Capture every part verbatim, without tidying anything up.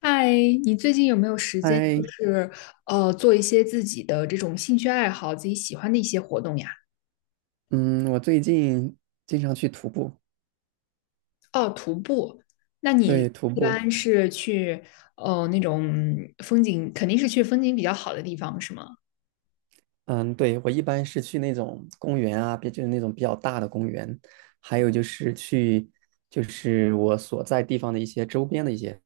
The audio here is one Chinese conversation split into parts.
嗨，你最近有没有时间，就嗨，是呃，做一些自己的这种兴趣爱好，自己喜欢的一些活动呀？嗯，我最近经常去徒步。哦，徒步。那你对，徒一步。般是去呃那种风景，肯定是去风景比较好的地方，是吗？嗯，对，我一般是去那种公园啊，别就是那种比较大的公园，还有就是去就是我所在地方的一些周边的一些，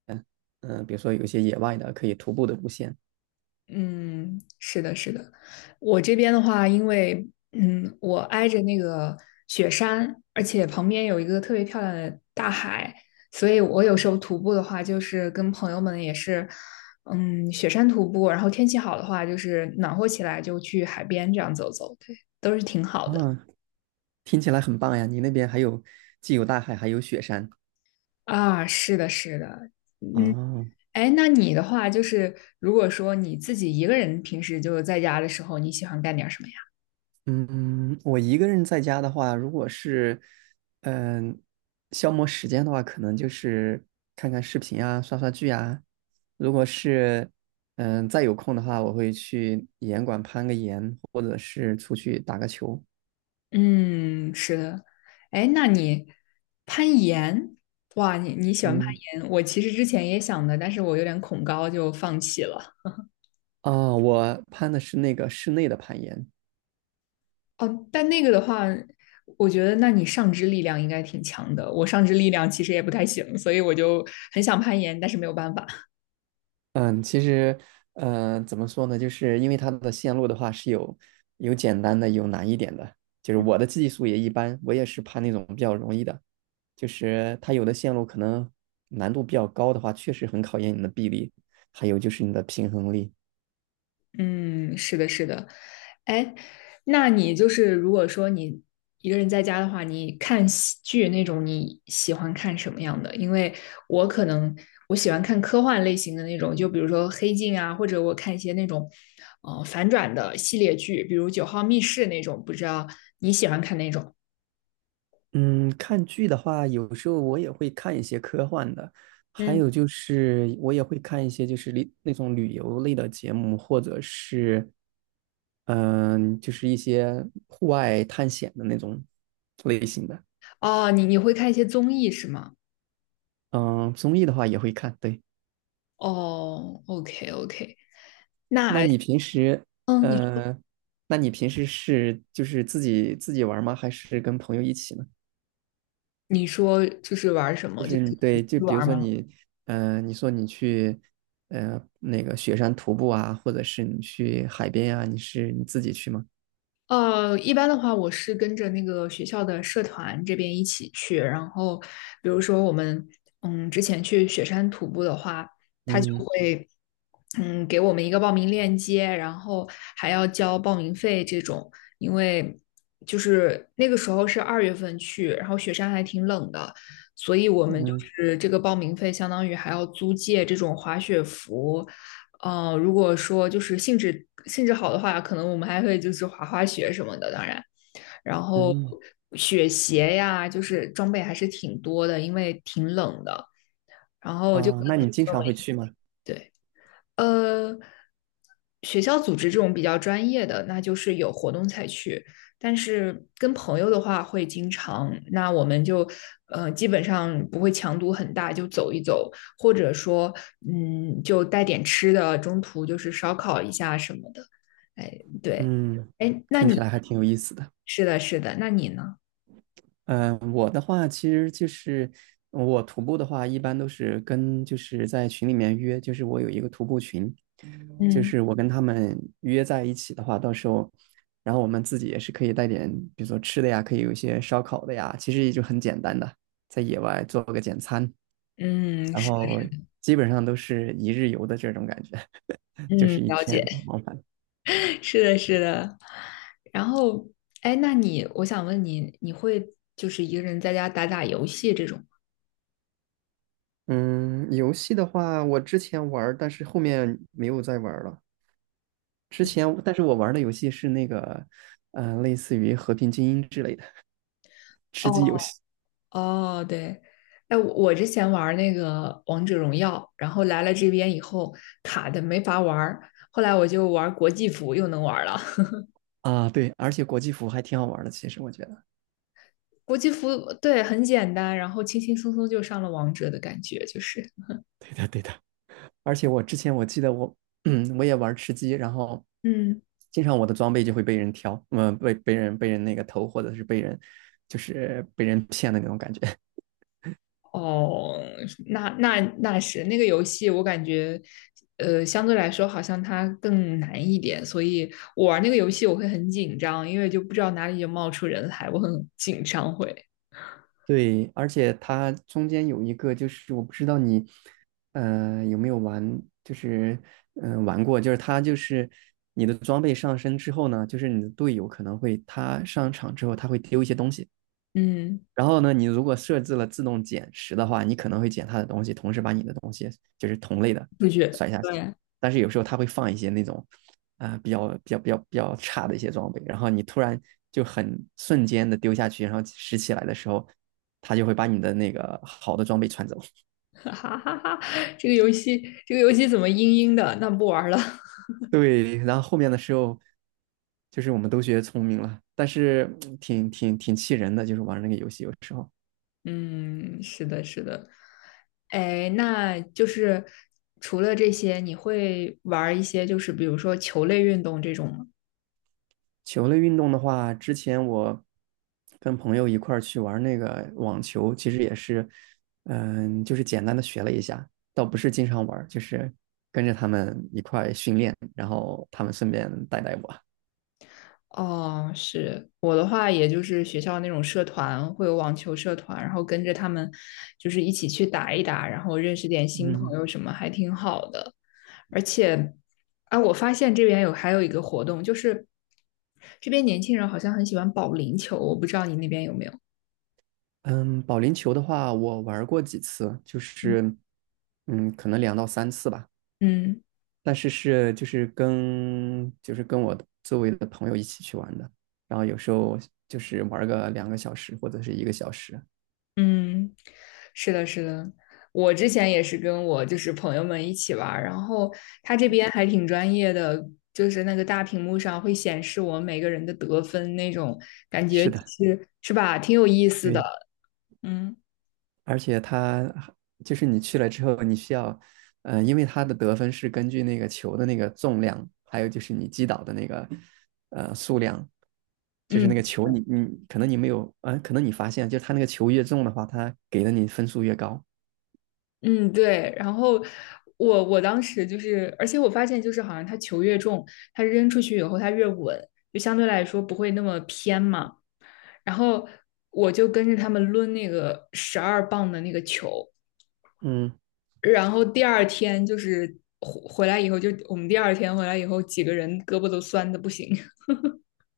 嗯，比如说有一些野外的可以徒步的路线嗯，是的，是的。我这边的话，因为嗯，我挨着那个雪山，而且旁边有一个特别漂亮的大海，所以我有时候徒步的话，就是跟朋友们也是，嗯，雪山徒步，然后天气好的话，就是暖和起来就去海边这样走走，对，都是挺好的。啊。听起来很棒呀，你那边还有既有大海还有雪山啊，是的，是的。啊。哎，那你的话，就是如果说你自己一个人平时就在家的时候，你喜欢干点什么呀？嗯，我一个人在家的话，如果是嗯消磨时间的话，可能就是看看视频啊，刷刷剧啊。如果是嗯再有空的话，我会去岩馆攀个岩，或者是出去打个球。嗯，是的。哎，那你攀岩，哇，你你喜欢攀嗯。岩？我其实之前也想的，但是我有点恐高，就放弃了。啊，我攀的是那个室内的攀岩。哦，但那个的话，我觉得那你上肢力量应该挺强的。我上肢力量其实也不太行，所以我就很想攀岩，但是没有办法。嗯，其实，嗯、怎么说呢？就是因为它的线路的话是有有简单的，有难一点的。就是我的技术也一般，我也是爬那种比较容易的。就是它有的线路可能难度比较高的话，确实很考验你的臂力，还有就是你的平衡力。嗯，是的，是的。哎，那你就是如果说你一个人在家的话，你看喜剧那种，你喜欢看什么样的？因为我可能我喜欢看科幻类型的那种，就比如说《黑镜》啊，或者我看一些那种呃反转的系列剧，比如《九号密室》那种，不知道你喜欢看哪种？嗯，看剧的话，有时候我也会看一些科幻的，还嗯，有就是我也会看一些就是旅那种旅游类的节目，或者是嗯、就是一些户外探险的那种类型的。哦，你你会看一些综艺是吗？嗯、综艺的话也会看。对，哦，OK OK，那那你平时嗯，你呃，那你平时是就是自己自己玩儿吗？还是跟朋友一起呢？你说就是玩什就么？就是你对，就是比如玩说吗？你，呃，你说你去，呃，那个雪山徒步啊，或者是你去海边啊，你是你自己去吗？呃，一般的话，我是跟着那个学校的社团这边一起去。然后，比如说我们，嗯，之前去雪山徒步的话，他就嗯会，嗯，给我们一个报名链接，然后还要交报名费这种。因为就是那个时候是二月份去，然后雪山还挺冷的，所以我们就嗯是这个报名费相当于还要租借这种滑雪服。呃，如果说就是兴致兴致好的话，可能我们还会就是滑滑雪什么的，当然，然后嗯。雪鞋呀，就是装备还是挺多的，因为挺冷的。然后就跟啊，那朋你经友常们会去吗？对，呃，学校组织这种比较专业的，那就是有活动才去。但是跟朋友的话会经常，那我们就呃基本上不会强度很大，就走一走，或者说嗯就带点吃的，中途就是烧烤一下什么的。哎，对，嗯，哎，那听你起来还挺有意思的。是的，是的，那你呢？嗯，呃我的话其实就是我徒步的话，一般都是跟就是在群里面约，就是我有一个徒步群，就嗯是我跟他们约在一起的话，到时候，然后我们自己也是可以带点，比如说吃的呀，可以有一些烧烤的呀，其实也就很简单的，在野外做个简餐，嗯然是，后基本上都是一日游的这种感觉，就嗯是一了天解，往返。是的，是的。然后，哎，那你，我想问你，你会就是一个人在家打打游戏这种嗯，游戏的话，我之前玩儿，但是后面没有再玩儿了。之嗯，前，但是我玩的游戏是那个，呃，类似于《和平精英》之类的吃哦鸡游戏哦，对，哎，我我之前玩那个王者荣耀，然后来了这边以后卡的没法玩儿，后来我就玩国际服又能玩儿了。啊。对，而且国际服还挺好玩的，其实我觉得。国际服对很简单，然后轻轻松松就上了王者的感觉，就是对的，对的。而且我之前我记得我，嗯，我也玩吃鸡，然后嗯。经常我的装备就会被人挑，嗯、被被人被人那个偷，或者是被人就是被人骗的那种感觉。哦，那那那是那个游戏，我感觉，呃，相对来说好像它更难一点，所以我玩那个游戏我会很紧张，因为就不知道哪里就冒出人来，我很紧张会，对，而且它中间有一个，就是我不知道你，呃，有没有玩，就是嗯、呃玩过，就是它就是你的装备上升之后呢，就是你的队友可能会他上场之后他会丢一些东西，嗯，然后呢，你如果设置了自动捡拾的话，你可能会捡他的东西，同时把你的东西就是同类的不觉甩下去。对，但是有时候他会放一些那种啊、呃比较比较比较比较差的一些装备，然后你突然就很瞬间的丢下去，然后拾起来的时候，他就会把你的那个好的装备穿走。哈哈哈哈，这个游戏这个游戏怎么阴阴的？那不玩了，对，然后后面的时候就是我们都学聪明了，但是 嗯挺挺挺气人的，就是玩那个游戏有时候。嗯，是的，是的，哎，那就是除了这些，你会玩一些就是比如说球类运动这种吗？球类运动的话，之前我跟朋友一块儿去玩那个网球，其实也是，嗯，就是简单的学了一下，倒不是经常玩就是跟着他们一块儿训练，然后他们顺便带带我。哦，是我的话，也就是学校那种社团，会有网球社团，然后跟着他们就是一起去打一打，然后认识点新朋嗯。友什么，还挺好的。而且，啊，我发现这边有还有一个活动，就是这边年轻人好像很喜欢保龄球，我不知道你那边有没有？嗯，保龄球的话，我玩过几次，就是嗯，可能两到三次吧，嗯。但是是就是跟就是跟我周围的朋友一起去玩的，然后有时候就是玩个两个小时或者是一个小时。嗯，是的，是的，我之前也是跟我就是朋友们一起玩儿，然后他这边还挺专业的，就是那个大屏幕上会显示我们每个人的得分那种感觉是的。是是吧，挺有意思的，对，嗯而且它还就是你去了之后，你需要，呃，因为它的得分是根据那个球的那个重量，还有就是你击倒的那个，呃，数量，就是嗯那个球你你可能你没有，呃，可能你发现就是它那个球越重的话，它给的你分数越高。嗯，对。然后我我当时就是，而且我发现就是好像他球越重，他扔出去以后他越稳，就相对来说不会那么偏嘛。然后我就跟着他们抡那个十二磅的那个球。嗯，然后第二天就是回回来以后，就我们第二天回来以后，几个人胳膊都酸的不行。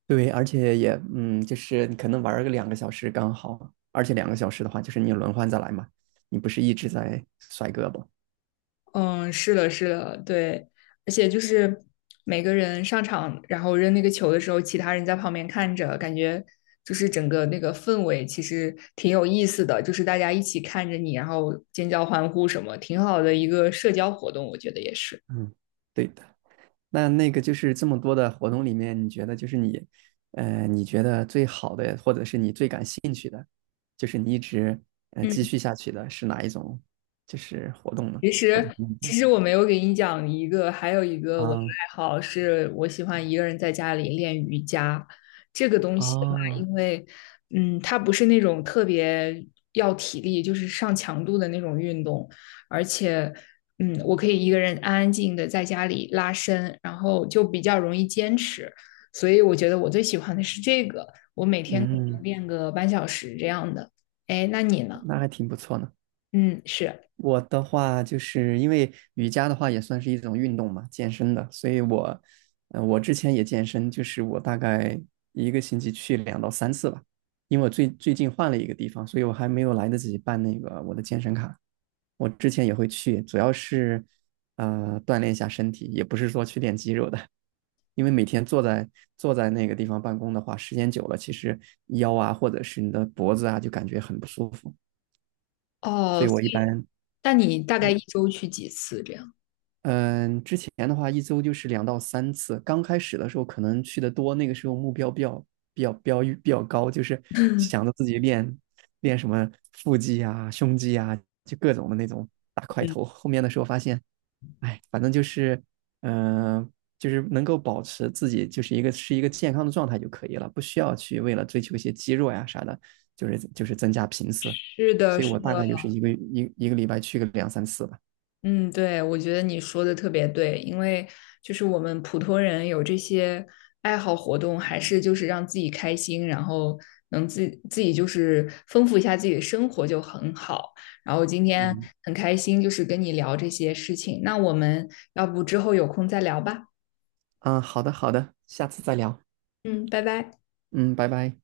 对，而且也嗯，就是你可能玩儿个两个小时刚好，而且两个小时的话，就是你轮换着来嘛，你不是一直在甩胳膊。嗯，是的，是的，对，而且就是每个人上场，然后扔那个球的时候，其他人在旁边看着，感觉就是整个那个氛围其实挺有意思的，就是大家一起看着你，然后尖叫欢呼什么，挺好的一个社交活动，我觉得也是。嗯，对的。那那个就是这么多的活动里面，你觉得就是你，呃，你觉得最好的，或者是你最感兴趣的，就是你一直呃继嗯续下去的是哪一种，就是活动呢？其或者是实，运其动？实我没有给你讲一个，还有一个我的啊。爱好是，我喜欢一个人在家里练瑜伽。这个东西的话，哦。因为，嗯，它不是那种特别要体力，就是上强度的那种运动，而且，嗯，我可以一个人安安静静的在家里拉伸，然后就比较容易坚持。所以我觉得我最喜欢的是这个，我每天可能嗯，练个半小时这样的。哎，那你呢？那还挺不错呢。嗯，是。我的话，就是因为瑜伽的话也算是一种运动嘛，健身的，所以我，呃，我之前也健身，就是我大概一个星期去两到三次吧，因为我最最近换了一个地方，所以我还没有来得及办那个我的健身卡。我之前也会去，主要是，呃，锻炼一下身体，也不是说去练肌肉的，因为每天坐在坐在那个地方办公的话，时间久了，其实腰啊或者是你的脖子啊就感觉很不舒服，所哦，以所我一以般。但你大概一周去几次这样？嗯，之前的话一周就是两到三次。刚开始的时候可能去的多，那个时候目标比较比较标比较高，就是想着自己练练什么腹肌啊、胸肌啊，就各种的那种大块头。后面的时候发现，哎，反正就是，嗯、呃就是能够保持自己就是一个是一个健康的状态就可以了，不需要去为了追求一些肌肉呀啥的，就是就是增加频次。是的，所以是我大的，概就是一个一一个礼拜去个两三次吧。嗯，对，我觉得你说的特别对，因为就是我们普通人有这些爱好活动，还是就是让自己开心，然后能自自己就是丰富一下自己的生活就很好。然后今天嗯。很开心，就是跟你聊这些事情。那我们要不之后有空再聊吧？嗯，好的，好的，下次再聊。嗯，拜拜。嗯，拜拜。